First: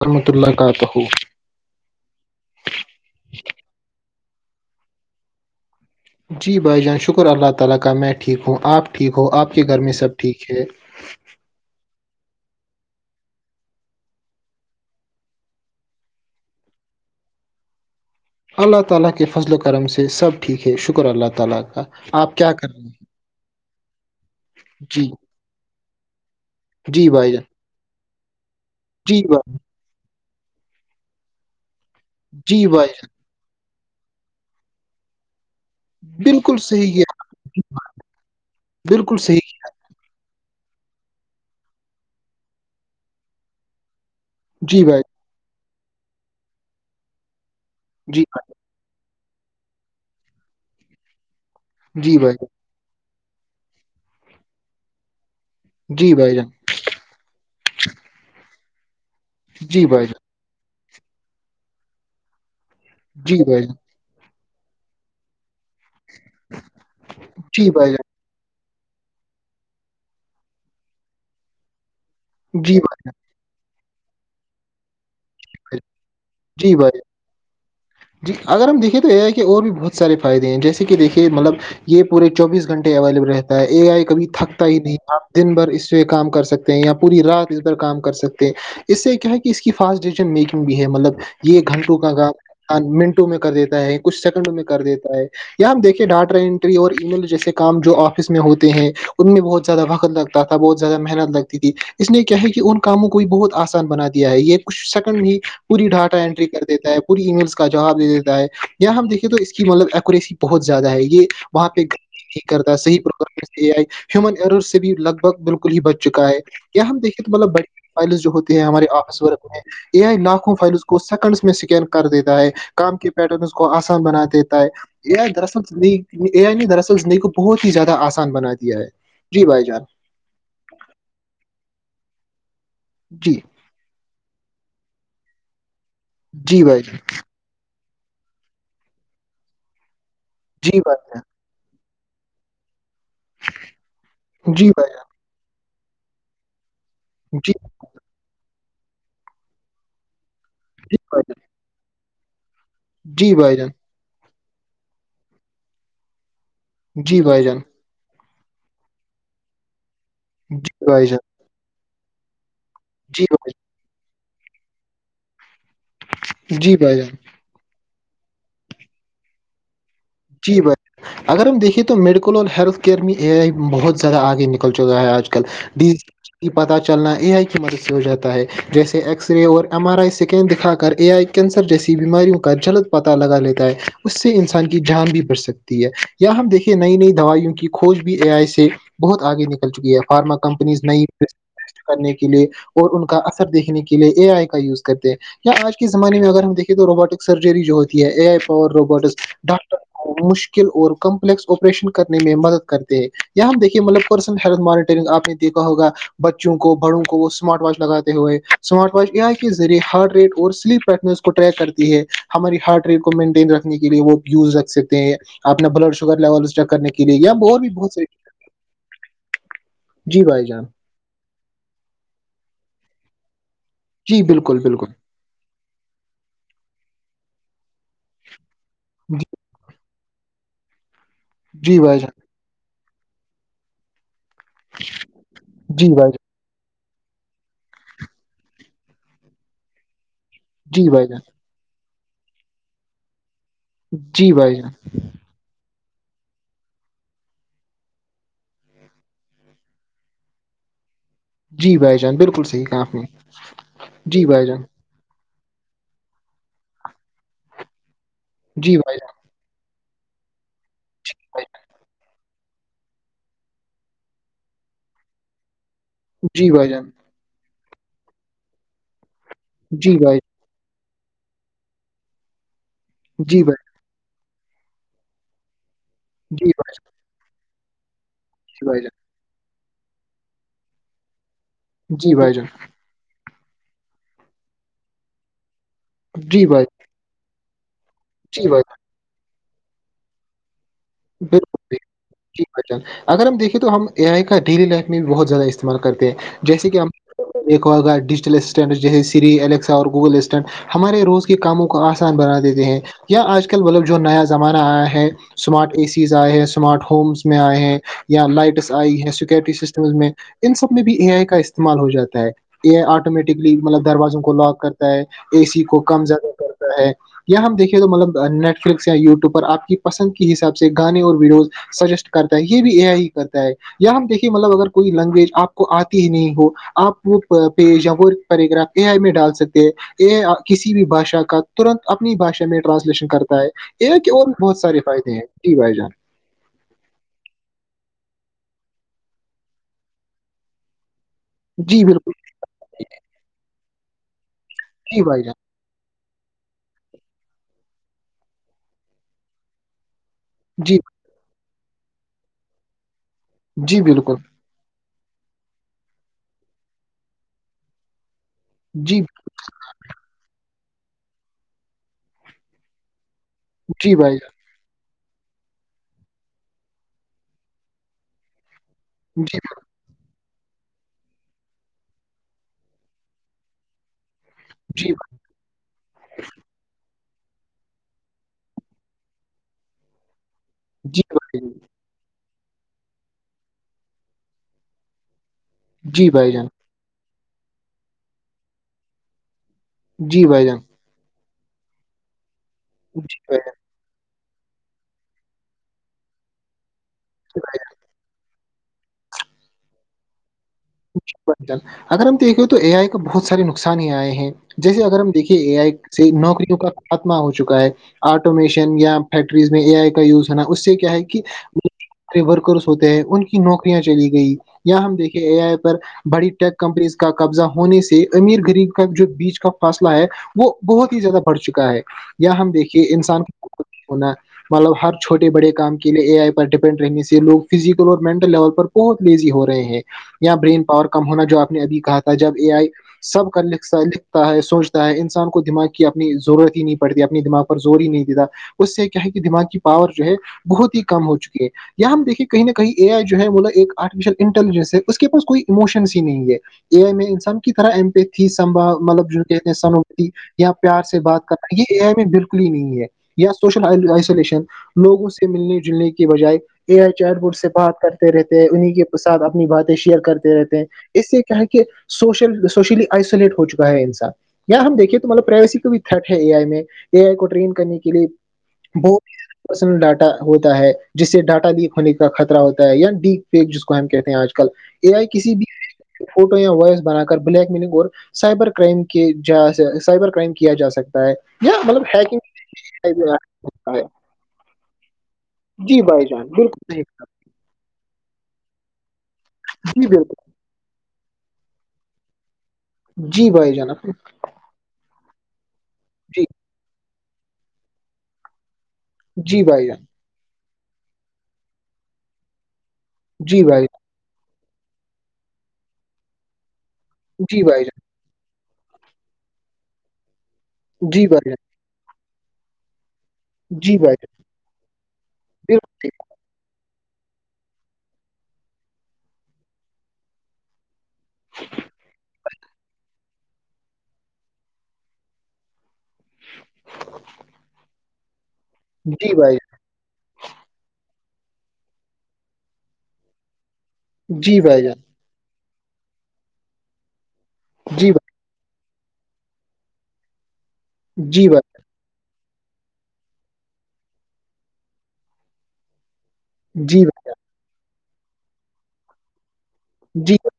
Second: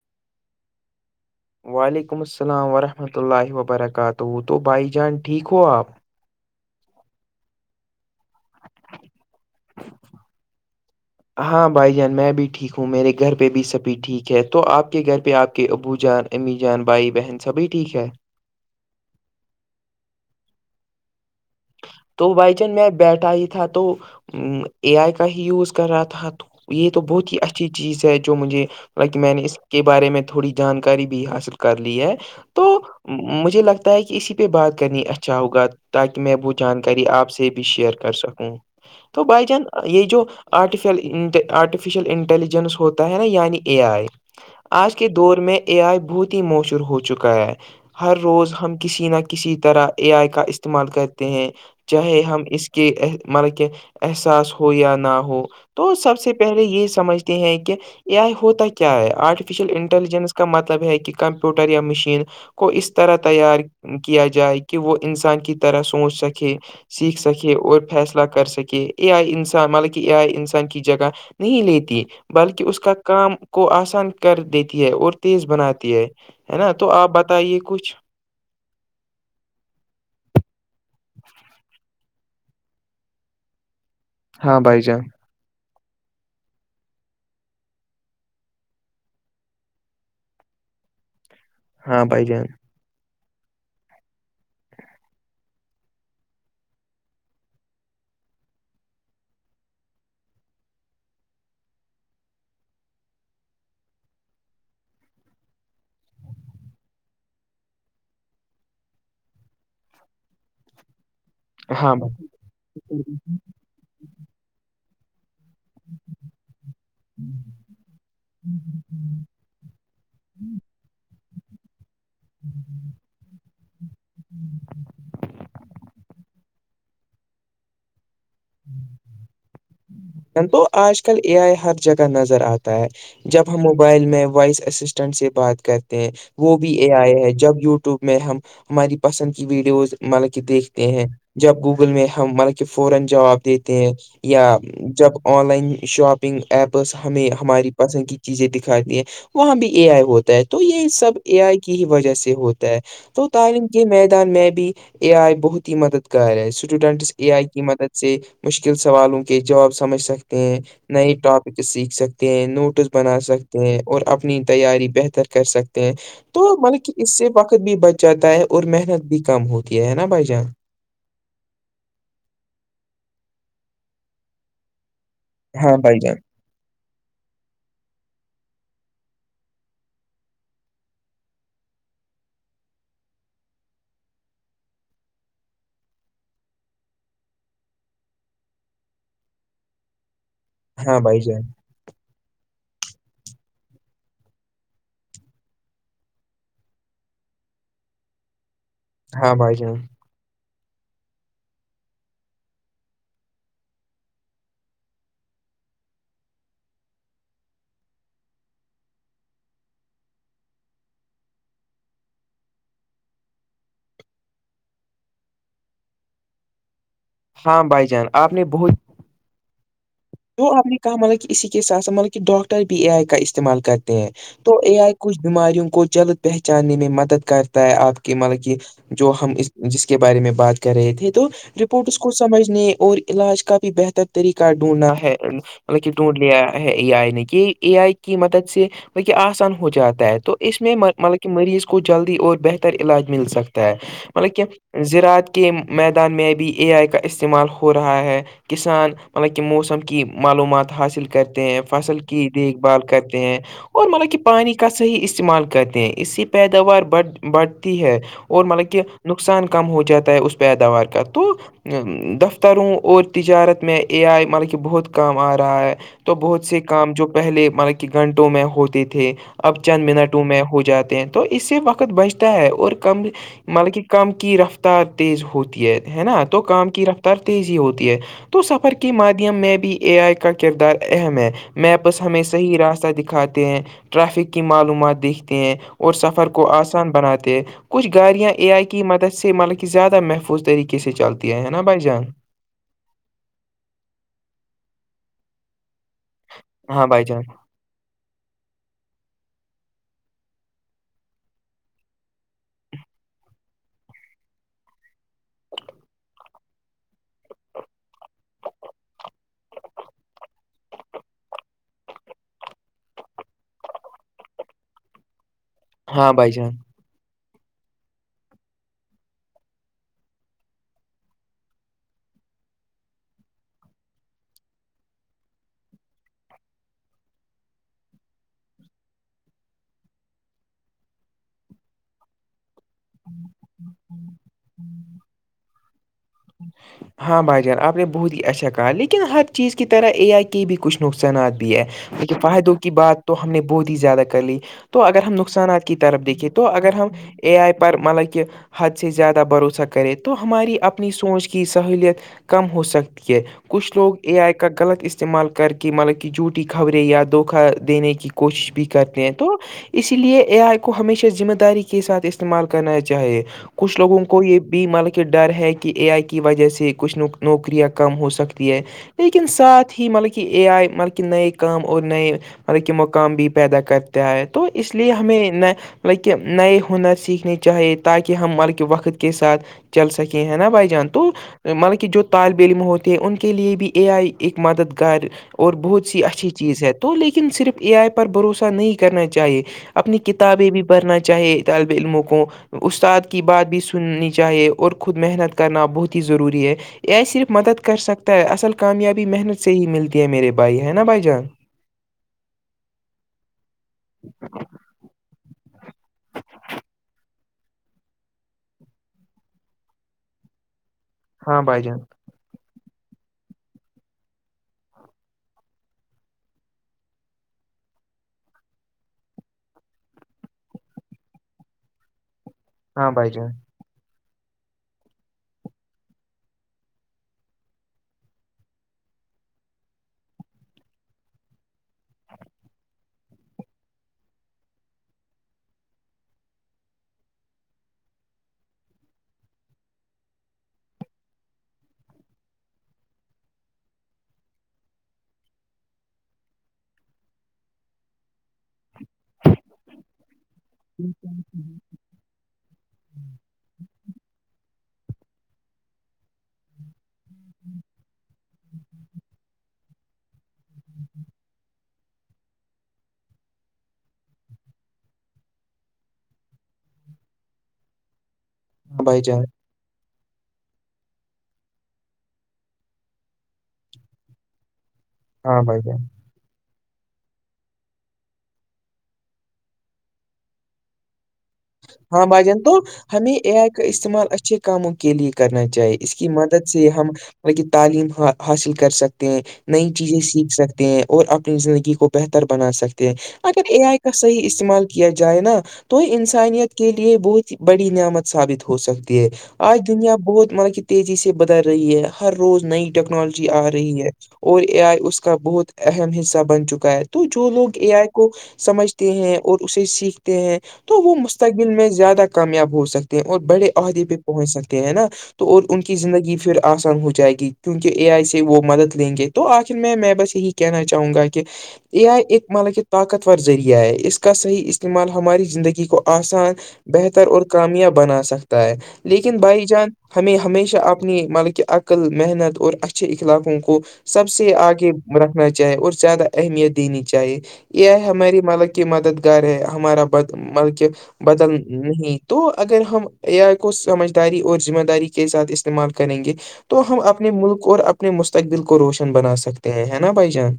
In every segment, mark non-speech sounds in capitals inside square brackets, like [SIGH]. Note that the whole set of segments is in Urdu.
ورحمۃہ اللہ کاات ہو وعلیکم السلام ورحمۃ اللہ وبرکاتہ تو بائی جان ٹھیک ہو آپ جی بھائی جان شکر اللہ تعالی کا میں ٹھیک ہوں اپ ٹھیک ہو اپ کے گھر میں سب ٹھیک ہے [INAUDIBLE] ہاں بھائی جان میں بھی ٹھیک ہوں میرے گھر پہ بھی سبھی ٹھیک ہے تو آپ کے گھر پہ آپ کے ابو جان امی جان بائی بہن سبھی ٹھیک ہے اللہ تعالی کے فضل و کرم سے سب ٹھیک ہے شکر اللہ تعالی کا تو آپ کیا بائی کر چان رہے میں ہیں بیٹھا ہی تھا تو اے جی آئی کا ہی یوز کر رہا تھا تو یہ تو جی بھائی بہت ہی جان اچھی چیز ہے جو مجھے لائک جی میں نے بھائی اس کے بارے میں تھوڑی جانکاری بھی حاصل کر لی ہے تو جی بھائی مجھے لگتا ہے کہ اسی پہ بات کرنی اچھا ہوگا تاکہ جان میں بوچھ بالکل صحیح جکاری ہے آپ سے بھی شیئر کر سکوں بالکل تو بائی صحیح یہ جو آرٹی آرٹیفیشل انٹیلیجنس ہوتا ہے نا یعنی اے آئی جی آج بھائی کے دور میں اے آئی بہت ہی مشور ہو چکا ہے ہر جی بھائی روز ہم کسی نہ کسی طرح اے آئی کا استعمال کرتے ہیں جی چاہے بھائی ہم جان اس کہ ملب کہ احساس ہو یا نہ ہو تو جی سب سے بھائی پہلے یہ سمجھ ہیں کہ ا آئی ہوتا کیا ہے آرٹیفیشیل جان انٹیلیجنس کا مطلب ہے کہ کمپیوٹر یا مشین کو اس طرح جی تیار بھائی جان کیا جائے کہ وہ انسان کی طرح سوچ سکے سیکھ سکے جی اور بھائی فیصلہ کر سکے کہ اے آئی انسان مطلب کہ اے آئی انسان کی جگہ نہیں لیتی جان جی بھائی جان بلکہ جی اس کا کام کو آسان کر دیتی ہے اور تیز بھائی جان بناتی ہے ہے نا جی بھائی تو آپ بتائیے کچھ جی اگر ہم دیکھیں تو یہ آ ہے کہ اور بھی بہت سارے فائدے ہیں جیسے کہ دیکھیے مطلب یہ پورے چوبیس گھنٹے اویلیبل رہتا ہے اے آئی کبھی ہاں تھکتا ہی بھائی نہیں جان تھا دن بھر اس سے کام کر سکتے ہیں یا پوری رات اس بھر کام کر سکتے ہیں اس سے کیا ہے کہ اس کی فاسٹ ڈی میکنگ بھی ہے مطلب یہ گھنٹوں ہاں کا بھائی کا جان ہ منٹوں میں کر دیتا ہے کچھ سیکنڈ میں کر دیتا ہے آپ دیکے ڈاٹا انٹری اور ای میل جیسے کام جو آفس میں ہوتے ہیں ان میں بہت زیادہ وقت لگتا تھا بہت زیادہ محنت لگتی تھی اس نے کیا ہے کہ ان کاموں کو بھی بہت آسان بنا دیا ہے یہ کچھ سک بھی پوری ڈھاٹا انینٹری کر دیتا ہے پوری ای میلس کا جواب دے دیتا ہے یا ہم دیکیں تو اس کی مطلب ایکوریسی بہت زیادہ ہے یہ وہاں پہ ہاں بھائی نہیں کرتا صحی پروگرام ہیومن ائر سے بھی لگ بالکل ہی بچ چکا ہے یا ہم دیکے تو مطلب بڑی بڑی فائلز جو ہوتے ہیں ہمارے آفس ورک میں اے آئی ناکخوں فائلس کو سیکنڈس میں اسکین کر دیتا ہے کام کے پیٹرنس کو آسان بنا دیتا ہے ائیرئی درل ن کو بہت ہی زیادہ آسان بنا دیا ہے جی بھائی جان تو آج کل اے آئی ہر جگہ نظر آتا ہے جی جب ہم موبائل میں وائس اسسٹنٹ سے بات کرتے ہیں وہ جی بھی بھائی اے جان آئی ہے جب یوٹیوب یووب میں ہماری پسند کی ویڈیوز مطلب کہ جی دیکھتے بھائی ہیں جب گوگل میں ہم مطلب کہ فورن جواب دیتے ہیں جان یا جی بھائی جب online shopping apps ہمیں جان جی ہماری پسند کی چیزیں دکھاتی ہیں وہاں بھی اے آئی ہوتا ہے تو یہ جی سب بھائی جان اے آئی کی ہی وجہ سے ہوتا ہے تو جی بھائی تعلیم جان کے میدان میں بھی اے آئی بہت ہی مددگار ہے اسٹوڈینٹس جی اے بھائی آئی جان کی مدد سے مشکل سوالوں کے جواب سمجھ سکتے ہیں جی بھائی نئے جان ٹاپک سیکھ سکتے ہیں نوٹ فوٹز بنا جی بھائی سکتے ہیں اور اپنی تیاری بہتر کر سکتے ہیں تو جان جی مطلب کہ بھائی جان اس سے وقت بھی بچ جاتا ہے اور محنت بھی کم ہوتی ہے نا بھائی جان ب اگر ہم دیکھیے تو میڈیکل اور ہیلتھ کیئر میں اے آئی بہت زیادہ آگے نکل چکا ہے آج کل ہاں ک دی بھائی جان کہ پتہ چلنا اے آئی کی مدد سے ہو جاتا ہے جیسے ایکس رے اور ایم آر آئی اسکین دکھا کر اے آئی کینسر جیسی بیماریوں کا جلد پتاہ لگا لیتا ہے اس سے انسان کے جان بھی بڑھ سکتی ہے یا ہم دیکھیے نئی نئی دوائیوں کی کھوج بھی اے آئی سے بہت آگے نکل چکی ہے فارما کمپنیز ہاں نئی بھائی جان کرنے کے لیے اور ان کا اثر دیکھنے کے لیے اے آئی کا یوز کرتے ہیں آج کے زمانے میں اگر ہم دیکیں تو روبوٹک سرجری جو ہوتی ہے اے آئی پاور روبوٹکس ہاں بھائی ڈاکٹر جان مشکل اور کمپلیکس آپریشن کرنے میں مدد کرتے ہیں یہاں ہم دیکھیے مطلب پرسن ہیلتھ مانیٹرنگ آپ نے کہا ہوگا بچوں کو بڑوں کو وہ اسمارٹ واچ لگاتے ہوئے اسمارٹ واچ ا آئی کے ذریعے ہارڈ ریٹ اور سلپ س کو ٹیک کرتی ہے ہماری ہارٹ ریٹ کو مینٹین رکھنے کے لیے وہ یوز رکھ سکتے ہیں اپنا بلڈ شوگر لیول چیک کرنے کے لیے اور ہاں بھی بھائی بہت جان ساری چیز تو آپ نے کہا مطلب کہ اسی کے ساتھطلب کہ ڈاکٹر بھی اے آئی کا استعمال کرتے ہیں جی تو بالکل ا آئی بالکل کچھ بیماریوں کو جلد پہچانے میں مدد کرتے آپ کی مطلب کہ جو ہم جس کے بارے میں بات کر رہے تھے تو جی رپورٹ اس بھائی جان کو سمجھنے اور علاج کا بھی بہتر طریقہ ڈھونڈنا طلب جی کٹ بھائی مٹ جان لیا ہے ہے اے آئی نے کہ اے آئی کی مدد سے ب کہ آسان ہو جاتا ہے تو اس میں جی بھائی مطلب جان کہ مریض کو جلدی اور بہتر علاج مل سکتا ہے جی مطلب کہ بھائی جان زذراعت کے میدان میں بھی اے آئی کا استعمال ہو رہا ہے کسان مطلب کہ موسم کی معلومات حاصل کر ہیں جی فصل بھائی جان کی بالکل دیکھ صحیح بھال کہا آپ نے کرتے ہیں اور مطلب کہ جی بھائی پانی جان کا صحیح استعمال کرتے ہیں اسی پیداوار ب بڑھتی ہے اور مطلب جی کہ بھائی ن جان نقصان کم ہو جاتا ہے اس پیداوار کا تو دفتروں اور تجارت میں اے آئی مطلب کہ بہت کام آ رہا ہے تو بہت جی سے بھائی جان کام جو پہلے مطلب کہ گھنٹوں میں ہوتے تھے اب چند جی بھائی منٹوں میں ہو جاتے ہیں تو اس سے وقت بچتا ہے اور کم جی بھائی مطلب کہ کم کی رفتار تیز ہوتی ہے ہے نا تو جی کام بھائی کی رفتار تیز ہی ہوتی ہے تو جی سفر بھائی کے جان مادھیم میں بھی اے آئی کا کردار اہم ہے میپس جی ہمیں بھائی جان صحیح راستہ دکھاتے ہیں ٹرافک کی معلومات دیکھتے ہیں اور سفر جی کو بھائی آسان بناتے ہیں کچھ گاڑیاں جی اے بھائی آئی جان کی مدد سے مطلب کہ زیادہ محفوظ طریقے کیسے چلتی ہے ہے نا بائی جان جل اگر ہم دیکیں تو ہم اے آئی کا ڈیلی لائف میں بھی بہت زیادہ استعمال کرتے ہیں جیسے کہ ہاں ہم بھائی جان ایک وہ ڈیجیٹل اسسٹنٹ جیسے سری ایکسا اور گوگل اسٹنٹ ہمارے روز کے کاموں کو آسان بنا دیتے ہیں یا آج کل مطلب جو نیا زمانہ آیا ہے سمارٹ اے سیز آئے ہیں سمارٹ ہومس میں آئے ہیں یا لائٹس آئی ہیں سیکورٹی سسٹمز میں ان سب میں بھی اے آئی کا استعمال ہو جاتا ہے یہ آٹومیٹکلی مطلب دروازوں کو لاک کرتا ہے اے سی کم ہاں زیادہ بھائی جان کرتا ہے یا ہم دیکھے تو مطلب نیٹ فلکس یا یو وب پر آپ کی پسند کی حساب سے سے گانے اور ویڈیوز سجیسٹ کرتا ہے یہ بھی ا ہی کرتا ہے یا ہم دیکھیے مطلب اگر کوئی لینگویج آپ کو آتی ہی نہیں ہو آپ وہ کاپی یا وہ پیراگراف اے آئی میں ڈال سکتے ہیں یہ کسی بھی باشا کا ترنت اپنی بھشا میں ٹرانسلیشن کرتا ہے اے آئی کے اور بھی بہت سارے فائد ہیں جی بھائی جان [INAUDIBLE] ہاں بھائی جان آپ نے بہت ہی اچھا کہا لیکن ہر چیز کی طرح اے آئی کے بھی کچھ نقصانات ہے جی بالکل کیکہ فائدوں کی بات تو ہم نے بہت ہی زیادہ کر لی تو اگر جی ہم بھائی جان نقصانات کے طرف دیکھیے تو اگر ہم اے آئی پر مطلب کہ حد سے زیادہ بھروسہ کر کرے تو ہماری جی اپنی سوچ کی سہلیت کم ہو سکتی ہے کچھ جی لوگ بالکل اے آئی کے کا غلط استعمال کر کے مطلب کہ جھوٹی خبریں یا دھوکہ دینے کی کوشش بھی کرتے جی ہیں تو اس لیے اے آئی کو ہمیشہ ذمہ داری کے ساتھ استعمال کرنا چاہیے کچھ جی لوگوں بھائی کو یہ بھی مل کے ڈر ہے کہ اے آئی کی وجہ سے کچھ ن نوکریاں کم ہو سکتی ہیں لیکن جان جی ساتھ بہت ہی مطلب کہ اے آئے مطلب کہ نئے کام اور نئے مطلب مقام بھی پیدا کرتا ہے تو اس لیے جی ہمیں نہ لکہ نئے ہنر سیکھنے چاہیے تاکہ ہم بلکہ وقت کے ساتھ چل سکیں ہیں نا بھائی جان تو جی بھائی جان مطلب کہ جو طالب علم ہوتے ہیں ان کے لیے بھی اے آئی ایک مددگار اور بہت سی جی اچھی بھائی جان چیز ہے تو لیکن صرف اے آئی پر بھروسہ نہیں کرنا چاہیے اپنی جی بھائی کتابیں جان بھی پڑھنا چاہی طالب علموں کو استاد کی جی بات بھی نی چاہیے اور خود محنت کرنا بہت ہی ضروری ہے اے آئی صرف مدد کر سکتا ہے اصل کامیابی محنت سے ہی ملتی ہے میرے بھائی ہے نا بھائی جان ل اگر ہم دیکھیں تو اے آئی کو بہت سارے نقصان ہی آئے ہیں جیسے اگر ہم دیکھیے اے آئی سے نوکریوں کا خاتمہ ہو چکا ہے آٹومیشن یا فیکٹریز میں اے آئی کا یوز ہونا اس سے کیا ہے ہاں بھائی جان کہ ورکرس ہوتے ہیں ان کی نوکریاں چلی گئی یا ہم دیکھے اے آئی بڑی ٹیک کمپنیز کا قبضہ ہونے سے امیر غریب کا جو بیچ کا فاصلہ ہے وہ بہت ہی زیادہ بڑھ چکا ہے یا ہم دیکھیے ہاں بھائی انسان جان کو ہونا مطلب ہر چھوٹے بڑے کام کے لیے اے آئی پر ڈپینڈ رہنے سے لوگ فزیکل اور مینٹل لیول پر بہت لیزی ہو رہے ہیں یا برین پاور کم ہونا جو آپ نے ابھی کہا تھا جب اے آئی سب کا لکھتا لکھتا ہے سوچتا ہے انسان کو دماغ کی اپنی ضرورت ہی نہیں پڑھ رہی اپنی دماغ کو زور ہی نہیں دتاا اس سے کیا ہے کہ دماغ کی پاور جو ہے بہت ہی کم ہو چکی ہے یا ہم دیکے کہیں نہ کہیں اے آئی جو ہے وہ نا ایک آرٹیفیشیل انٹیلیجنس ہے اس کے پاس کوئی ایموشنس ہی نہیں ہے اے آئی میں انسان کی طرح امپیھی سمبھا مطلب کہتے ہیں سنوبتی یا پیار سے بات کرنا یہ ا بالکل نہیں ہے یا سوشل آئسولیشن لوگوں سے ملنے جلنے کے بجائے اے آئی چار بٹ سے بات کرتے رہتے ہیں انہیں کے ساتھ اپنی بات شیئر کرتے رہتے ہیں اس سے کیا ہے کہ سوشل سوشلی آئسولیٹ ہو چکا ہے انسان یہ ہم دیکے تم مطلب پرائیویسی کا بھی تھرٹ ہے اے آئی میں اے آئی کو ٹریم کرنے کے لیے ہاں وہ بھائی جان پرسنل ڈاٹا ہوتا ہے جس سے ڈاٹا لیک ہونے کا خطر ہوتا ہے یا ڈیک فیک جس کو ہم کہتے ہیں آج کل اے آئی کسی ہاں بھی بھائی جان فوٹو یا وائس بنا کر بلیک میننگ اور سائبر کرائم کی جا سائبر کرائم کیا جا سکتا ہے یا مطلب ہاں ہیکنگ بھائی جان تو ہمیں اے آئی کا استعمال اچھے کاموں کے لیے کرنا چاہیے جی اس بھائی کی جان مدد بالکل سے صحیح ہم کہا۔ کی تعلیم حاصل کر سکتے ہیں نئی جی چیزیں بالکل سیکھ سکتے اور اپنی زندگی کو بہتر بنا سکتے ہیں جی اگر بھائی اے جان آئی کا صحیح استعمال کیا جائے نا تو جی انسانیت کے لیے بہت ہی بڑی نعمت ثابت ہو سکتی ہے جی آج بھائی جان دنیا بہت مطلب کہ تیزی سے بدل رہی ہے ہر روز نئی ٹیکنالوجی جی آ بھائی رہی ہے اور اے آئی اس کا بہت اہم حصہ بن چکا ہے تو جان جو جی لوگ بھائی اے جان آئی کو سمجھتے ہیں اور اسے سیکھتے ہیں تو تو وہ جی بھائی مستقبل میں زیادہ کامیاب ہو سکتے ہیں اور بڑے جان جی عہدے بھائی پہ جان پہنچ سکتے ہیں نا تو اور ان بالکل کی ٹھیک۔ زندگی پھر آسان ہو جائے گی کیونکہ اے آئی سے وہ مدد لیں گے تو آخر میں میں بس یہی کہنا چاہوں گا کہ یہ آئی ایک مطلب کہ طاقت ذریعہ ہے اس کا صحیح استعمال ہماری زندگی کو آسان بہتر اور کامیاب بنا سکتا ہے لیکن بھائی جان ہمیں ہمیشہ اپنی مطب کہ عقل محنت اور اچھے اخلاقوں کو سب جان سے جی بھائی آگے جان رکھنا چاہیے اور زیادہ اہمیت دینی چاہیے یہ جی ہماری مالک کی مددگار ہے ہمارا مطلک بھائی جی بدل بھائی نہیں تو اگر ہم آئی کو سمجھداری اور ذمہ داری کے ساتھ استعمال کریں گے تو ہم جی اپنے ملک اور اپنے مستقبل کو روشن بنا سکتے ہیں ہے نا بھائی جان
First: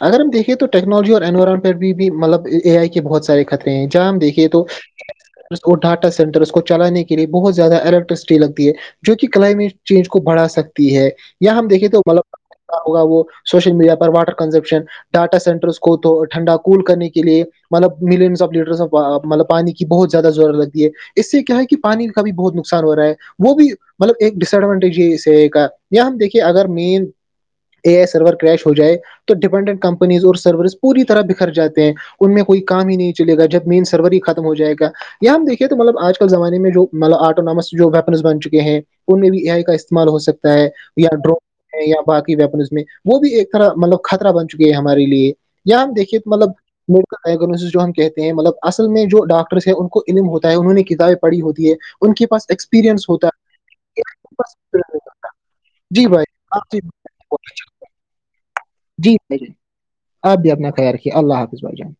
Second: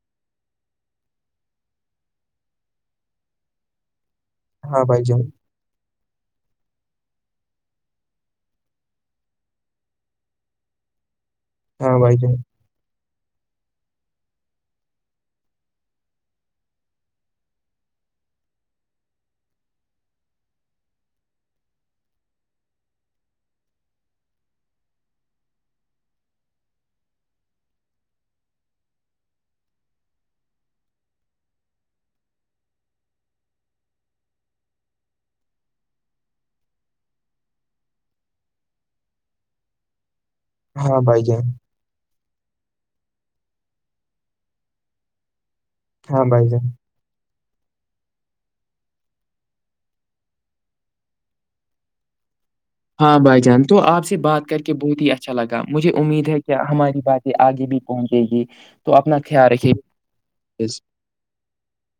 اگر ہم دیکھے تو ٹیکنالوجی اور انوائرمنٹ بھی مطلب اے آئی کے بہت سارے خطرے ہیں جہ ہم دیکے تو ہاں بھائی جان وہ ڈاٹا سینٹر اس کو چلانے کے لیے بہت زیادہ الیکٹرسٹی لگتی ہے جو کہ کلائمیٹ چینج کو بڑھا سکتی ہے یا ہم دیکھے ہاں تو بھائی مب جان ہوگا وہ سوشل میڈیا پر واٹر کنزپشن ڈاٹا سینٹرس کو تو ٹھنڈا کول کرنے کے لیے مطلب ملینس آف لیٹرس آف مطل پانی کی بہت زیادہ ضرورت لگتی ہے اس سے کیا ہے کہ پانی کا بھی بہت نقصان ہو رہا ہے وہ بھی مطلب ایک ڈس ایڈوانٹیج ہے کا یا ہم دیکھیے اگر مین اے آئی سرور کریش ہو جائے تو ڈیپینڈنٹ کمپنیز اور سرورز پوری طرح بکھر جاتے ہیں ان میں کوئی کام ہی نہیں چلے گا جب مین سرور ہی ختم ہو جائے گا یہاں ہم دیکھیے تو مطلب آج کل زمانے میں جو مطلب آٹونامس جو ویپنس بن چکے ہیں ان میں بھی یہئی کا استعمال ہو سکتا ہے ہاں یا بھائی ڈرون جان ہے یا باقی ویپن اس میں وہ بھی ایک طرح مطلب خطرہ بن چکی ہے ہمارے لیے یا ہم دیکھیے ہاں بھائی مطلب جان جو ہم کہتے ہیں مطلب اصل میں جو ڈاکٹرس ہیں ان کو علم ہوتا ہے انہوں نے کتابیں پڑھی ہوتی ہے ان کے پاس ایکس ہاں بھائی جان تو آپ سے بات کر کے بہت ہی اچھا لگا مجھے جی بھائی امید ہے کہ آپ سے- ہماری باتیں آگے بھی کونچی جی بھائی جان آپ بھی اپنا خیال رکھیے اللہ حافظ بھائی جان